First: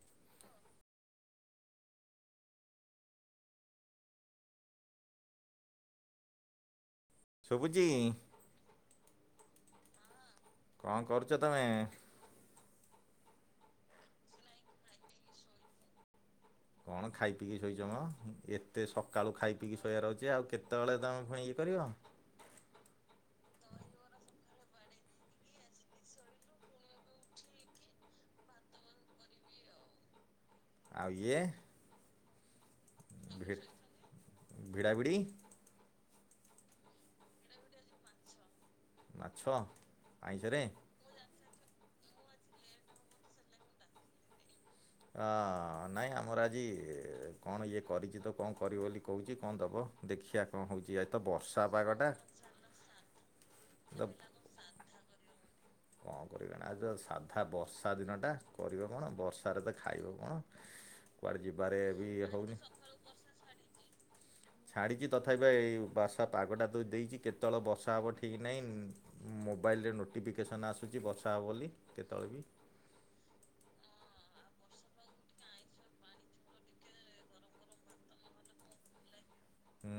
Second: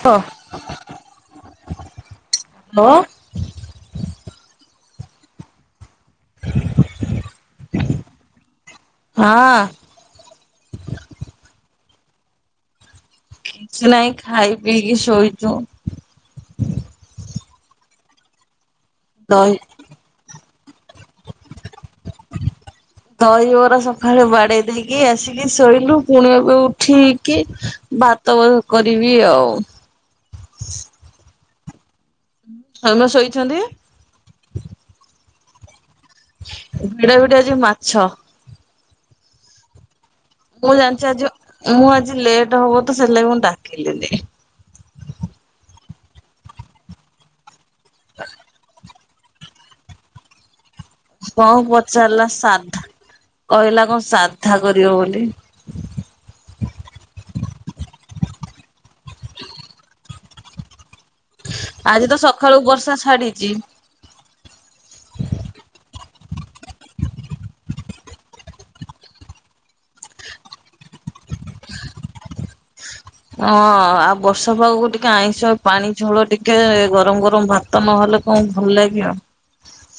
ହଁ ହଁ ଶୁଭୁଛି? ହଁ। କଣ କରୁଛ ତମେ? କିଛି ନାହିଁ ଖାଇ ପିଇକି ଶୋଇଛୁ। କଣ ଖାଇ ପିକି ଶୋଇଛ ମ ଏତେ ସକାଳୁ ଦହି ଖାଇ ପିକି ସୋ ଶଇଆ ରହୁଛି ଆଉ କେତେବେଳେ ତମେ ପୁଣି ଇଏ କରିବ। ଦହିବରା ସକାଳେ ବାଡେଇ ଦେଇକି ଆସିକି ଶୋଇଲୁ ପୁଣି ଏବେ ଉଠିକି ତବକୁ କରିବି ଆଉ। ଆଉ ଇଏ। ଧନ ଶୋଇଛନ୍ତି? ଭିଡ଼ା ଭିଡ଼ି। ଭିଡା ଭିଡ଼ି ଆଜି ମାଛ। ମାଛ? ଆଇଁଷରେ ମୁଁ ଜାଣିଛି ଆଜି ମୁଁ ଆଜି ଲେଟ୍ ହବ ତ ସେଥିଲାଗି ମୁଁ ଡାକିଲିନି। ଅ ନାଇଁ ଆମର ଆଜି କଣ ଇଏ କରିଛି ତ କଣ କରିବ ବୋଲି। କହୁଛି କଣ ଦବ ଦେଖିବା କଣ ହଉଛି। କଣ ପଚାରିଲା ସାଧା କହିଲା ତ କଣ ସାଧା କରିବ ବୋଲି। କଣ କରିବେ ନା ଆଉ ଯେ ସାଧା ବର୍ଷା ଦିନଟା କରିବ କଣ ବର୍ଷାରେ ତ ଖାଇବ କଣ? କୁଆଡ଼େ ଯିବାରେ ବି ଆଜି ତ ହଉନି। ସକାଳୁ ବର୍ଷା ଛାଡିଚି। ଛାଡ଼ିଛି ତଥାପି ଏଇ ବାର୍ଷା ପାଗଟା ତ ଦେଇଛି କେତେବେଳେ ବର୍ଷା ହେବ ଠିକ୍ ନାହିଁ। ମୋବାଇଲରେ ନୋଟିଫିକେସନ୍ ଆସୁଛି ବର୍ଷା ହେବ ବୋଲି କେତେବେଳେ ବି? ହଁ ଆଉ ବର୍ଷା ପାଗକୁ ଟିକେ ଆଇଁଷ ପାଣି ଝୋଳ। ଟିକେ ଗରମ ଗରମ ଭାତ ନହେଲେ କଣ ଭଲ ଲାଗିବ। ହୁଁ।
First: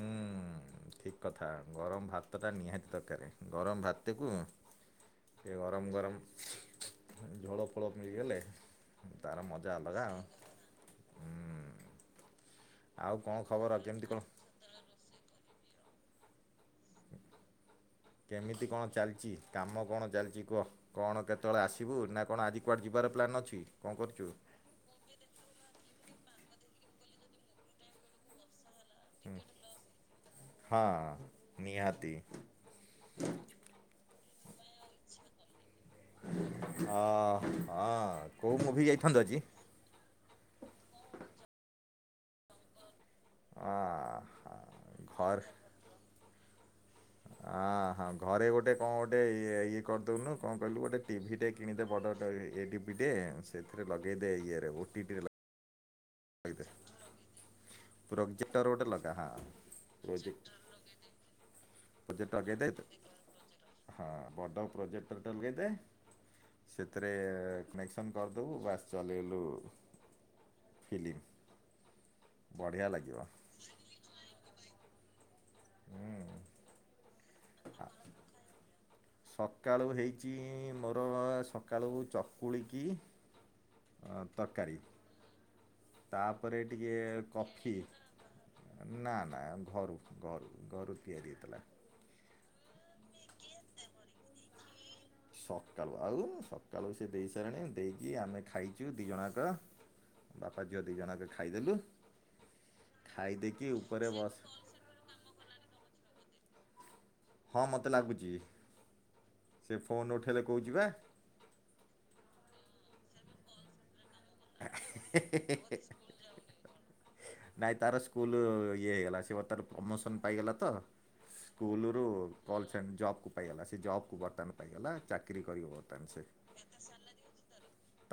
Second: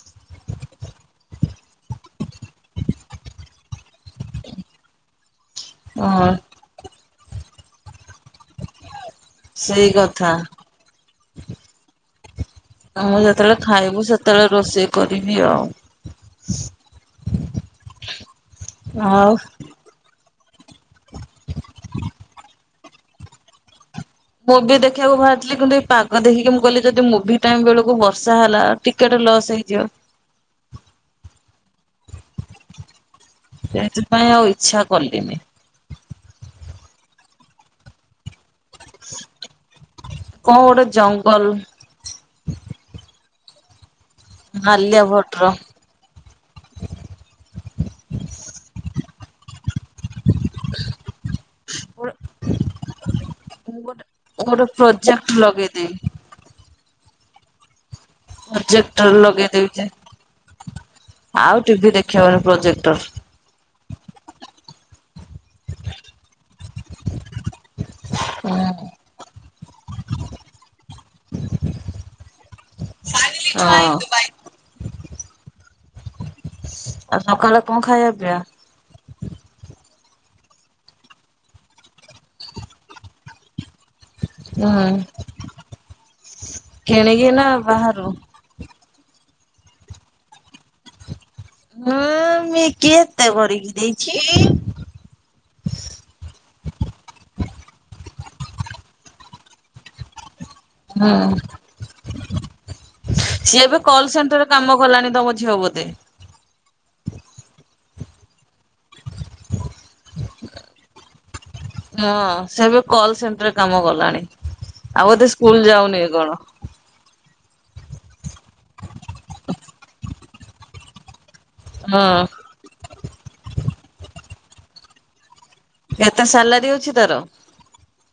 ଠିକ୍ କଥା ଗରମ ଭାତଟା ନିହାତି ଦରକାର ଗରମ ଭାତକୁ ଟିକେ ଗରମ ଗରମ ହଁ ଝେଳ ଫୋଳ ମିଳିଗଲେ। ତାର ମଜା ଅଲଗା ଆଉ। ଆଉ ଆମେ କଣ ଯେତେବେଳେ ଖବର ଖାଇବୁ କେମିତି କଣ ସେତେବେଳେ ରୋଷେଇ କରିବି ଆଉ। କେମିତି କଣ ଆଉ ଚାଲିଛି କାମ କଣ ଚାଲିଛି କୁହ? କଣ କେତେବେଳେ ଆସିବୁ ନା କଣ ଆଜି କୁଆଡ଼େ ଯିବାର ପ୍ଲାନ୍ ଅଛି କଣ କରୁଛୁ? ମୁଭି ଦେଖିବାକୁ ବାହାରିଥିଲି କିନ୍ତୁ ଏଇ ପାଗ ଦେଖିକି ମୁଁ କହିଲି ଯଦି ମୁଭି ଟାଇମ ବେଳକୁ ବର୍ଷା ହେଲା ଟିକେଟ ହୁଁ ଲସ୍ ହେଇଯିବ ହଁ ନିହାତି। ସେଥିପାଇଁ ଆଉ ଇଚ୍ଛା କଲିନି। ହଁ ହଁ କୋଉ ମୁଁଭି ଯାଇଥାନ୍ତୁ ଆଜି? କଣ ଗୋଟେ ଜଙ୍ଗଲ। ଆ ଆ। ଆଲିଆବଟର। ଅ ହଁ ଘରେ ଗୋଟେ କଣ ଗୋଟେ ଏ ଇଏ କରିଦଉନୁ କଣ କହିଲୁ ଗୋଟେ ଟିଭି ଟେ? କିଣୀଦେ ଗୋଟେ ବଡ ଟି ଭି ଟେ ସେଥିରେ ଲଗେଇଦେ ଇଏରେ ଓ ଟିଟି ରେ ଲଗେଇ ଦେଇ ପ୍ରୋଜେକ୍ଟ ଗୋଟେ ପ୍ରୋଜେକ୍ଟର ଲଗା ହଁ ଲଗେଇଦେବି ଯେ ପ୍ରଜେକଟର ଆଉ ଟିଭି ଦେଖେଇବନି ପ୍ରୋଜେକ୍ଟର ହଁ ବଡ଼ ପ୍ରୋଜେକ୍ଟର ଟେଲଗାଇ ଦେ ସେଥିରେ କନେକ୍ସନ୍ ହୁଁ କରିଦେବୁ ବାସ୍। ହଁ ଚଲେଇଲୁ ଫିଲ୍ମ ବଢ଼ିଆ ଲାଗିବ। ହଁ। ହୁଁ। ଆଉ ସକାଳେ କଣ ଖାଇବା ପି ଆ। ସକାଳୁ ହେଇଛି ମୋର ସକାଳୁ ଚକୁଳିକି ତରକାରୀ। ହୁଁ ତାପରେ ଟିକିଏ କିଣିକି ନା କଫି। ବାହାରୁ? ନା ନା ଘରୁ ଘରୁ ଘରୁ ତିଆରିହେଥିଲା। ହଁ ମୁଁ କେ ଏତେ କରିକି ଦେଇଛି। ସକାଳୁ ଆଉ ସକାଳୁ ସେ ଦେଇ ସାରଣି ଦେଇକି ଆମେ ଖାଇଛୁ ଦିଇ ଜଣକ ଯାକ। ବାପା ଝିଅ ଦୁଇ ହୁଁ। ଜଣକ ଖାଇଦେଲୁ। ସିଏ ଖାଇଦେଇକି ଏବେ ଉପରେ କଲ୍ ସେଣ୍ଟର ବସ କାମ କଲାଣି ତମ ଝିଅ ବୋଧେ। ହଁ ମୋତେ ଲାଗୁଛି ସେ ଫୋନ୍ ଉଠେଇଲେ କହୁଛି ବା ହଁ ସେବେ କଲ ସେଣ୍ଟର କାମ କଲାଣି ଆଉ ବୋଧେ ସ୍କୁଲ ଯାଉନି କଣ। ନାଇଁ ତାର ସ୍କୁଲ୍ ଇଏ ହେଇଗଲା ସେ ତାର ପ୍ରମୋସନ୍ ପାଇଗଲା ତ? ସ୍କୁଲରୁ ହଁ। କଲଚନ୍ ଯବକୁ ପାଇଗଲା ସେ ଯବକୁ ବର୍ତ୍ତମାନ ପାଇଗଲା ଚାକିରି କରିବ ବର୍ତ୍ତମାନ କେତେ ସେ ସାଲାରୀ ଅଛି ତାର?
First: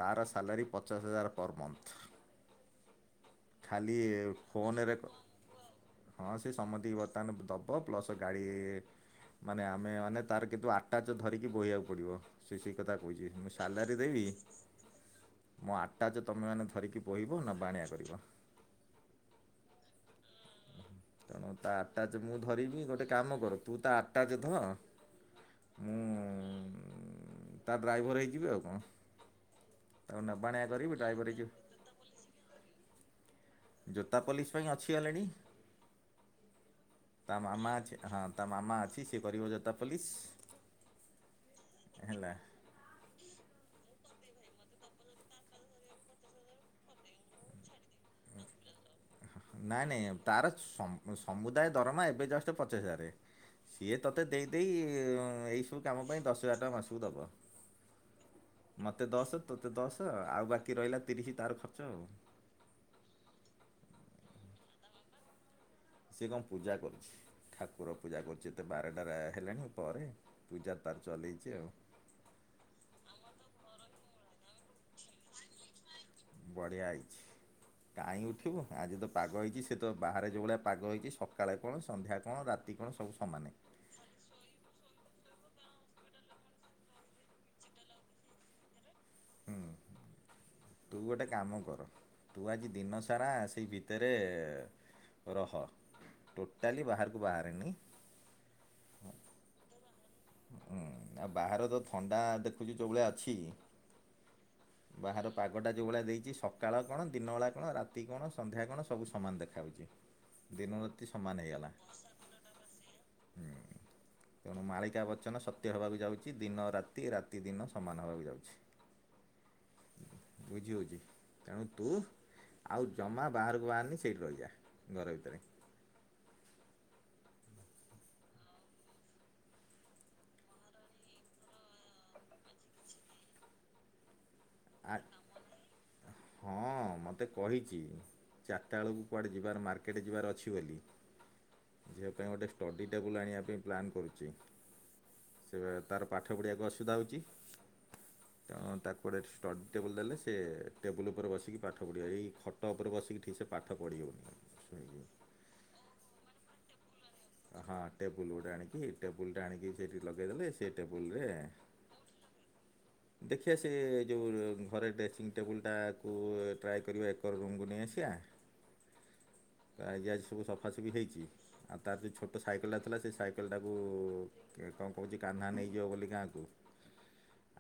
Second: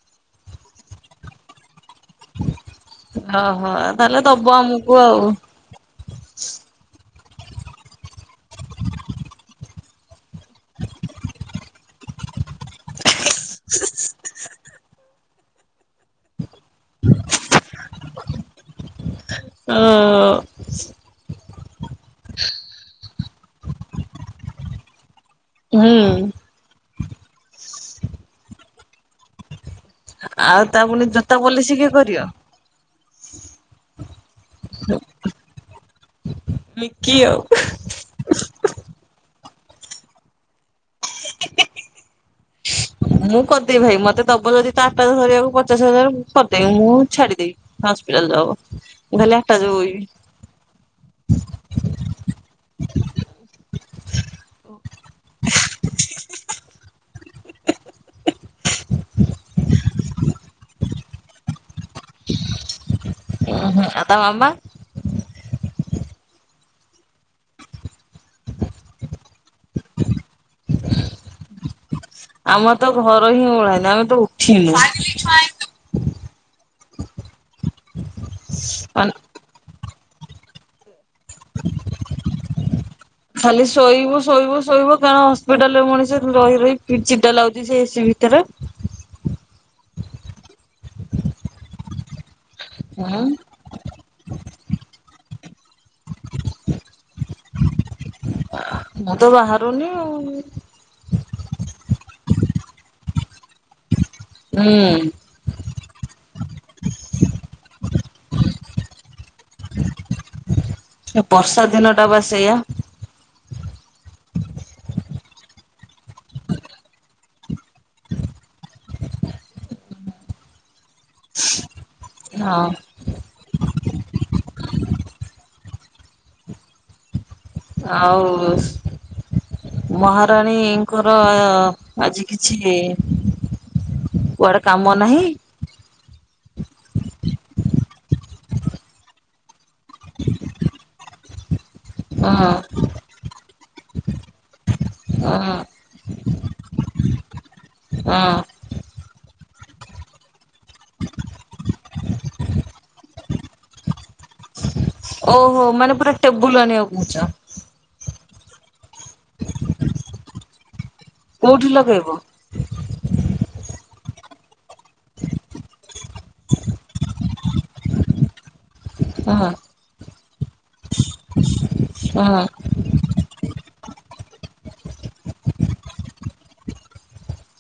ତାର ସାଲାରୀ ପଚାଶ ହଜାର ପର୍ ମନ୍ଥ୍। ଓହୋ ଖାଲି ତାହେଲେ ଦବ ଆମକୁ ଫୋନରେ କ ଆଉ। ହଁ ସେ ସମତି ବର୍ତ୍ତମାନ ଦବ ପ୍ଲସ ଗାଡି ମାନେ ଆମେ ମାନେ ତାର କିନ୍ତୁ ଆଠଟାଚ ଧରିକି ବୋହିବାକୁ ପଡ଼ିବ। ସେ ସେ କଥା କହୁଛି ମୁଁ ସାଲାରୀ ଦେବି। ମୋ ଆଟାଯ ତୁମେମାନେ ଧରିକି କୋହିବ ନବା ଆଣିଆ କରିବ। ହଁ। ତେଣୁ ତା ଆଠଟା ମୁଁ ଧରିବି ଗୋଟେ କାମ କର ତୁ ତା ଆଠଟାଯ ଧ ହୁଁ ମୁଁ ତା ଡ୍ରାଇଭର ହେଇଯିବି ଆଉ କଣ? ତାକୁ ନେବାଆଣିବା କରିବି ଡ୍ରାଇଭର ହେକି ସିଏ କିଏ କରିିବ। ଜୋତା ପୋଲିସ ପାଇଁ ଅଛି ଅଲରେଡି ମିକି ତା ଆଉ। ମାମା ଅଛି ହଁ। ତା ମାମା ଅଛି ସେକରିବ ଯୋତା ପୋଲିସ ହେଲା। ମୁଁ କରିଦବି ଭାଇ ମତେ ଦବ ଯଦି ତା ଆଟାଜ ଧରିବାକୁ ପଚାଶ ହଜାର କରିଦେବି ମୁଁ ଛାଡିଦବି ହସ୍ପିଟାଲ ଯବ ଖାଲି ଆଟାଯ ନାଈ ନାଈ ତାର ସ ସମୁଦାୟ ଦରମା ଏବେ ଜଷ୍ଟ ପଚିଶ ହଜାର। ସିଏ ତୋତେ ଦେଇଦେଇ ଏଇସବୁ କାମ ପାଇଁ ଦଶ ହଜାର ଟଙ୍କା ମାସକୁ ଦେବ। ମୋତେ ଦଶ ତୋତେ ଦଶ ଆଉ ବାକି ରହିଲା ତିରିଶ ତାର ଖର୍ଚ୍ଚ ଆଉ। ହଁ ଆ ତା ମାମା? ସିଏ କଣ ପୂଜା କରୁଚି। ଠାକୁର ପୂଜା କରୁଚି ଏତେ ବାରଟାରେ ହେଲାଣି ପରେ ପୂଜା ତାର ଚଲେଇଚି ଆଉ। ଆମ ତ ଘର ହିଁ ଓଳାଇନି ଆମେ ତ ଉଠିନୁ। ବଢିଆ ହେଇଚି କାଇଁ ଉଠିବୁ ଆଜି ତ ମାନେ ପାଗ ହେଇଚି ସେ ତ ବାହାରେ ଯେଉଁଭଳିଆ ପାଗ ହେଇଛି ସକାଳେ କଣ ସନ୍ଧ୍ୟା କଣ ରାତି କଣ ସବୁ ସମାନେ। ଖାଲି ଶୋଇବୁ ଶୋଇବୁ ଶୋଇବୁ କାରଣ ହସ୍ପିଟାଲ ରେ ମଣିଷ ରହି ରହି ଚିଟା ଲାଗୁଚି ସେ ଏସିି ଭିତରେ। ହୁଁ ତୁ ଗୋଟେ କାମ କର ତୁ ଆଜି ଦିନ ହୁଁ ସାରା ସେଇ ଭିତ ଭତରେ ରହ ଟୋଟାଲି ବାହାରକୁ ବାହାରେନି। ମୁ ତ ବାହାରୁନି ଆଉ। ଆଉ ବାହାର ତ ଥଣ୍ଡା ଦେଖୁଚୁ ଯେଉଁବେଳିଆ ଅଛି ହୁଁ। ବାହାର ପାଗଟା ଯେଉଁ ଭଳିଆ ଦେଇଛି ସକାଳ କଣ ଦିନବେଳା କଣ ରାତି କଣ ସନ୍ଧ୍ୟା କଣ ସବୁ ସମାନ ଦେଖାହେଉଚି। ଦିନ ବର୍ଷା ଦିନ ଟା ବା ସେଇଆ। ତେଣୁ ମାଳିକା ବଚନ ସତ୍ୟ ହେବାକୁ ଯାଉଚି ଦିନ ରାତି ରାତିଦିନ ସମାନ ହେବାକୁ ଯାଉଚି। ବୁଝିହଉଚି। ତେଣୁ ତୁ ହଁ। ଆଉ ଜମା ବାହାରକୁ ବାହାରନି ସେଇଠି ରହିଯା ଘର ଭିତରେ। ଆଉ ମହାରାଣୀଙ୍କର ଆଜି କିଛି କୁଆଡେ କାମ ଆ ନାହିଁ? ହଁ ମତେ କହିଚି। ଚାରିଟା ବେଳକୁ କୁଆଡ଼େ ଯିବାର ମାର୍କେଟ ଯିବାର ଅଛି ବୋଲି। [unintelligible] ଝିଅ ପାଇଁ ଗୋଟେ ହଁ। ଷ୍ଟଡି ଟେବ ବୁଲ ଆଣିବା ପାଇଁ ପ୍ଲାନ୍ କରୁଚୁ ହଁ ସେ ତାର ପାଠ ପଢ଼ିବାକୁ ଅସୁବିଧା ହେଉଚି। ହଁ। ହଁ ତାକୁ ଗୋଟେ ଷ୍ଟଡ଼ି ଟେବୁଲ୍ ଦେଲେ ସେ ଟେବୁଲ୍ ଉପରେ ବସିକି ପାଠ ପଢ଼ିବ ଏଇ ଖଟ ଉପରେ ବସିକି ଠିକ ସେ ପାଠ ପଢ଼ି ହେଉନି। ଆଜ୍ଞା। ଓହୋ ମାନେ ପୁରା ଟେବୁଲ ଆଣିବାକୁ କହୁଚ। ହଁ ଟେବୁଲ ଗୋଟେ ଆଣିକି ଟେବୁଲ ଟା ଆଣିକି ସେଇଠି ଲଗେଇଦେଲେ କେ ଟେବୁଲରେ କୋଉଠି ଲଗେଇବ ଦେଖିବା ସେ ଯେଉଁ ଘରେ ଡ୍ରେସିଂ ଟେବୁଲଟାକୁ ଟ୍ରାଏ କରିବା ଏକର ରୁମ କୁ ନେଇ ଆସିବା। ହଁ। [unintelligible] ସବୁ ସଫାସଫି ହେଇଚି ଆଉ ତାର ଯେଉ ହଁ ଛୋଟ ସାଇକେଲଟାଥିଲା ସେ ସାଇକେ କେଲଟାକୁ କଣ କହୁଚି କାହ୍ନା ନେଇଯିବ ବୋଲି ଗାଁ କୁ।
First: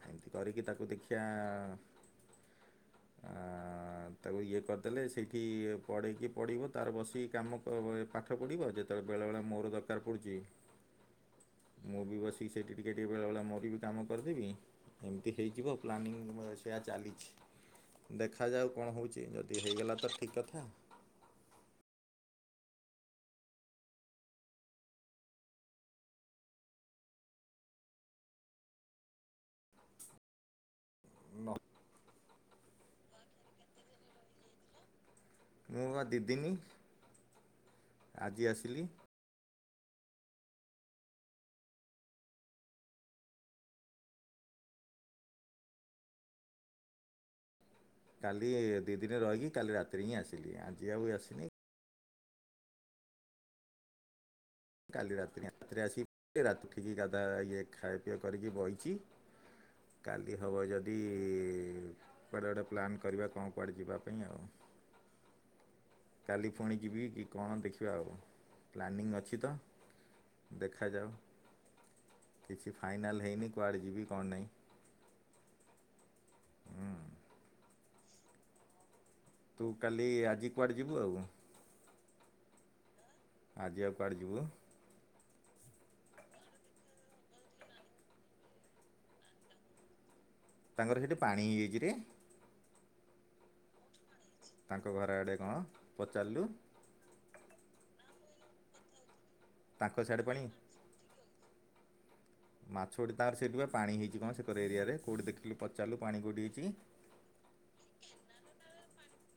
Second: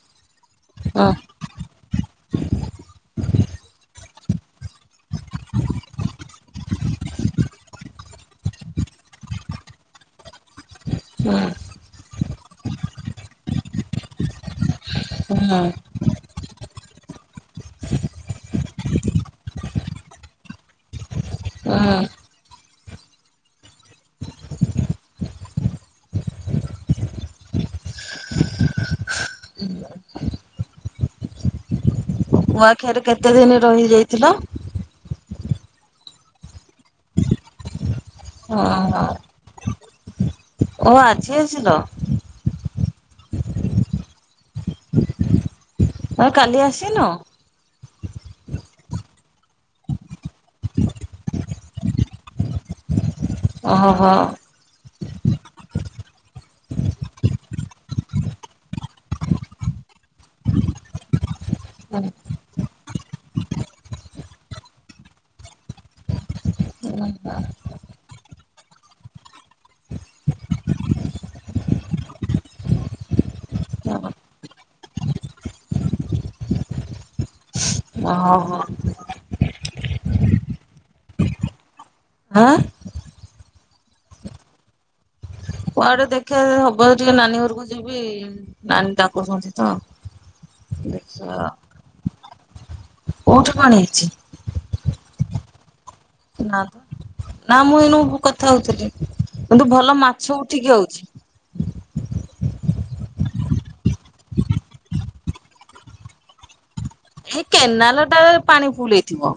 ଏମିତି କରିକି ତାକୁ ହଁ ଦେଖିଆ [unintelligible] ତାକୁ ଇଏ କରିଦେଲେ ସେଇଠି ପଢ଼େଇକି ପଢଡ଼ିବ ତାର ବସିକି କାମ ପାଠ ପଢ଼ିବ। ଯେତ ତାେ ବେଳେ ବେଳେ ମୋର ଦରକାର ପଡୁଚି ହଁ। ମୁଁ ବି ବସିକି ସେଇଠି ଟିକିେ ଟିକେ ବେଳେବେଳେ ମୋ ବି କାମ କରିଦେମି। ଏମିତି ହୁଁ। ହେଇଯିବ ପ୍ଲାନିଙ୍ଗ [unintelligible] ଏଆ ଚାଲିଚି ଦେଖାଯାଉ କଣ ହେଉଚି ଯଦି ହେଇଗଲା ତ ଠିକ୍ କଥା। ହଁ। [unintelligible] କୂଆଖିଆରେ କେତେ ଦିନି ରହିଯାଇଥିଲ? ମୁଁ ବା ଦି ଦିନି ଆଜି ହଁ ଆସିଲି। ହଁ ଓ ଆଜି ଆଛିଲ? ଏ କାଲି ଆସିନ? କାଲି ଏ ଦି ଦିନି ରହିକି କାଲି ରାତିରେ ହିଁ ଆସିଲି, ଆଜି ଆଉ ଆସିନି। ଓଅ ହୋ। କାଲି ରାତିରେ ରାତିରେ ଆସିକି ରାତି ଉଠିକି ଗାଧା ଇଏ ଖାଇ ପିଇଆ କରିକି ବଇଚି। କାଲି ହବ ଯଦିଇ କୁଆଡ଼େ ଗୋଟେ ପ୍ଲାନ୍ କରିବା କଣ କୁଆଡ଼େ ଯିବା ପାଇଁ ଆଉ। କାଲି ଫୁଣି ଯିବି କି କଣ ଦେଖିବା ଆଉ। ପ୍ଲାନିଂ ଅଛି ତ। ଦେଖାଯାଉ କିଛି ଫାଇନାଲ ହେଇନି କୁଆଡ଼େ ଯିବି କଣ ନାହିଁ। ଅହ ହ। ତୁ କାଲି ଆଜି କୁଆଡ଼େ ଯିବୁ ଆଉ? ହାଁ। ଆଜିି ଆଉ କୁଆଡେ ଯିବୁ? କୁଆଡେ ଦେଖିବା ଯ ହବ ଯଦି ଟିକେ ନାନୀ ଘରକୁ ଯିବି। ନାନୀ ତାକୁଛନ୍ତି ତ। ତାଙ୍କର ହେଟି ଦେଖିବା ପାଣି ହେଇ ଯାଇଚିରେ। କୋଉଠି ପାଣି ହେଇଚି? ତାଙ୍କ ଘର ଆଡ଼େ କଣ ପଚାରିଲୁ। ନା ନା ମୁଁ ଏଣୁ କଥା ହଉଥିଲି। କିନ୍ତୁ ତାଙ୍କ ଭଲ ସିଆଡ଼େ ମାଛ ପାଣି ଉଠିକି ଅଉଛି। ମାଛ ଗୋଟେ ତାର ସେଇଟୁ ପା ପାଣି ହେଇଚି କଣ ସେକର ଏରିଆରେ। କଉଟୁ ଦେଖିଲୁ ପଚାରିଲୁ ପାଣି କଉଟି ହେଇଚି। ଏଇ କେନାଲ ଟାରେ ପାଣି ଫୁଲ ହେଇଥିବ।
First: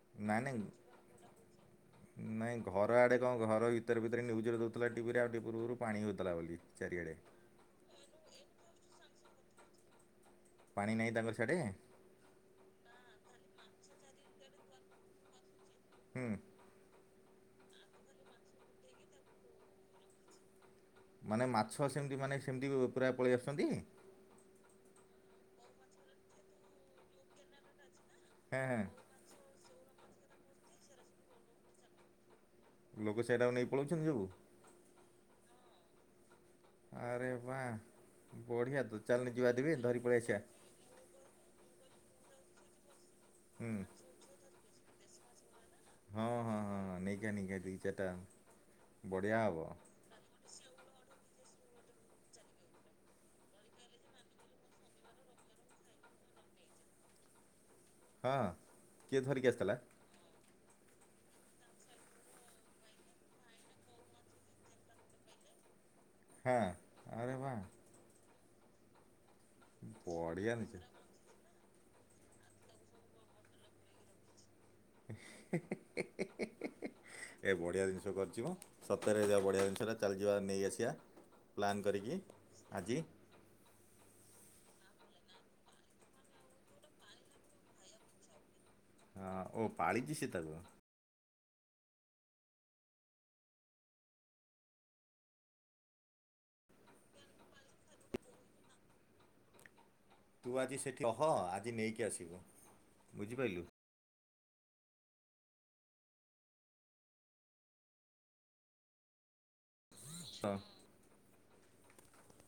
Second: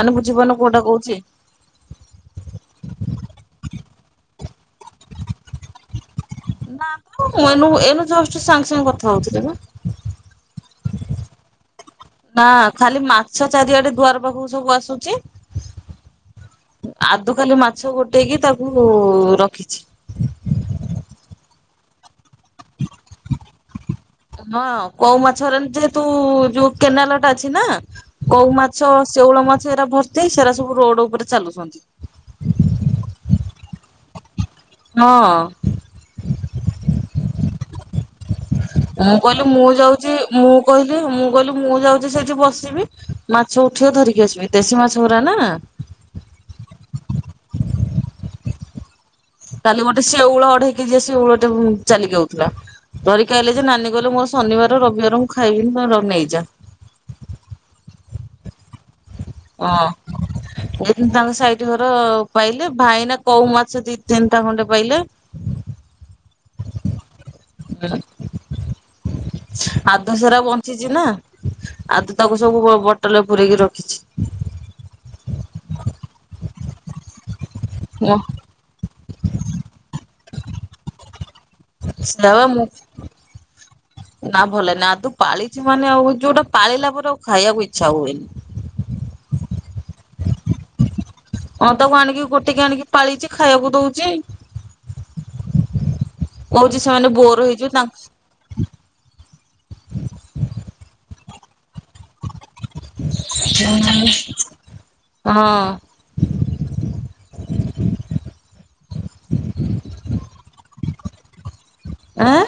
ମାନେ ବୁଝୀପରୁନ କୋଉଟା କହୁଚି। ନାହିଁ ଘର ଆଡ଼େ କଣ ଘର ଭିତରେ-ଭିତରେ ନ୍ୟୁଜରେ ଦେଉଥିଲା ଟିଭିରେ ଆଉ ଟିକେ ପୂର୍ବରୁ ପାଣି ହେଉଥିଲା ବୋଲି ଚାରିଆଡ଼େ। ମନୁ ଏଇନୁ ଜଷ୍ଟ ସାଙ୍ଗେ, ସାଙ୍ଗେ କଥା ହଉଥିଲି ନା। ପାଣି ନାହିଁ ତାଙ୍କର ସିଆଡେ? ନା ଖାଲି ମାଛ ଚାରିଆଡେ ଦୁଆାର ପାଖକୁ ସବୁ ଆସୁଚି। ହୁଁ। ଆଦୁ ଖାଲୁ ମାଛ ଗୋଟେଇକି ତାକୁ ରଖିଛି। ମାନେ ମାଛ ସେମିତି ମାନେ ସେମିତି ଉ ପୁରା ପଳେଇ ଆସୁଚନ୍ତି। ହଁ କଉ ମାଛରେନ ଯେହେତୁ ଯୋଉ କେନାଲ ଟା ଅଛି ନା। କଉ ହେଁ ମାଛ ସେଉଳ ମାଛ ଏରା ଭର୍ତ୍ତି ସେରା ସବୁ ରୋଡ ଉପରେ ଚାଲୁଛନ୍ତି। ଲୋଗୁ ସେଇଟାକୁ ନେଇ ପଳଉଛନ୍ତି ସବୁ? ହଁ। ଆରେ ବା ବଢ଼ିଆ ତ ମୁଁ ଚାଲନି କହିଲି ଯିବା ମୁଁ ଟିକେ ଧରି ଯାଉଛି ପଳେଇ ଆସିବା। ମୁଁ କହିଲି ମୁଁ କହିଲି ମୁଁ ଯାଉଚି ସେଇଠି ବସିବି। ମାଛ ହୁଁ ଉଠିବ ଧରିକି ଆସିବି। ଦେଶୀ ମାଛ ଉରା ନା। ହଁ-ହଁ-ହଁ-ହଁ ନେଇକିଆ ନେଇକିଆ ଦି ଚାରଟା। କାଲି ଗୋଟେ ସେଉଳ ଅଢେଇ କେଜିଆ ସେଉଳ ଟେ ବୁମ ଚାଲିିକି ଆଉଥିଲା। ଧରିକି ଆଇଲେ ଯେ ନାନୀ କହିଲେ ମୋର ଶନିବାର ରବିବାର ମୁଁ ଖାଇବିନି ତମର ନେଇଯା। ହଁ। କିଏ ଧରିକି କ ଆସିଥିଲା ଅଁ। ଏଇଟିନ ତାଙ୍କ ସାଇଟି ଘର ପାଇଲେ ଭାଇନା କୋଉ ମାଛ ଦି ତିନିଟା ଖଣ୍ଡେ ପାଇଲେ। ଖା ଖାରେ ବା। [unintelligible] ବଞ୍ଚିଚି ବଢ଼ିଆ ଜିନିଷ ନା। ଆଉ ତୁ ତାକୁ ସବୁ ବୋ -ବୋଟଲ ରେ ପୁରେଇକି ରଖିଚି। ହିଁ-ହିଁ-ହିଁ-ହିଁ-ହିଁ-ହିଁ-ହିଁ। ଏ ବଢ଼ିଆ ଜିନିଷ କରିଚି ମ ସତରେ ଯା ବଢ଼ିଆ ଜିନିଷଟା ଚାଲିଯିବା ନେଇ ଆସିଆ। ପ୍ଲାନ୍ କରିକି ସେ ବା ମୁଁ ଆଜି ନା ଭଲଲାଗେନି ନା ତୁ ପାଳିଚୁ ମାନେ ଆଉ ଯଉଟା ପାଳିଲା ପରେ ଆଉ ଖାଇବାକୁ ଇଚ୍ଛା ହୁଏନି। ହଁ ଓ ପାଳିଚି ସେ ତାକୁ। ହଁ ତାକୁ ଆଣିକି ଗୋଟେଇକି ଆଣିକି ପାଳିଚି ଖାଇଆକୁ ଦଉଚି। କହୁଚି ସେମାନେ ବୋର୍ ହେଇଯିବେ ତାଙ୍କ୍ ତୁ ଆଜି ସେଠି ଅହ ଆଜି ନେଇକି ଆସିବୁ ବୁଝିପାରିଲୁ [unintelligible] ହଁ। ହ। ଆଁ।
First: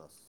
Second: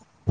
ଦଶ୍।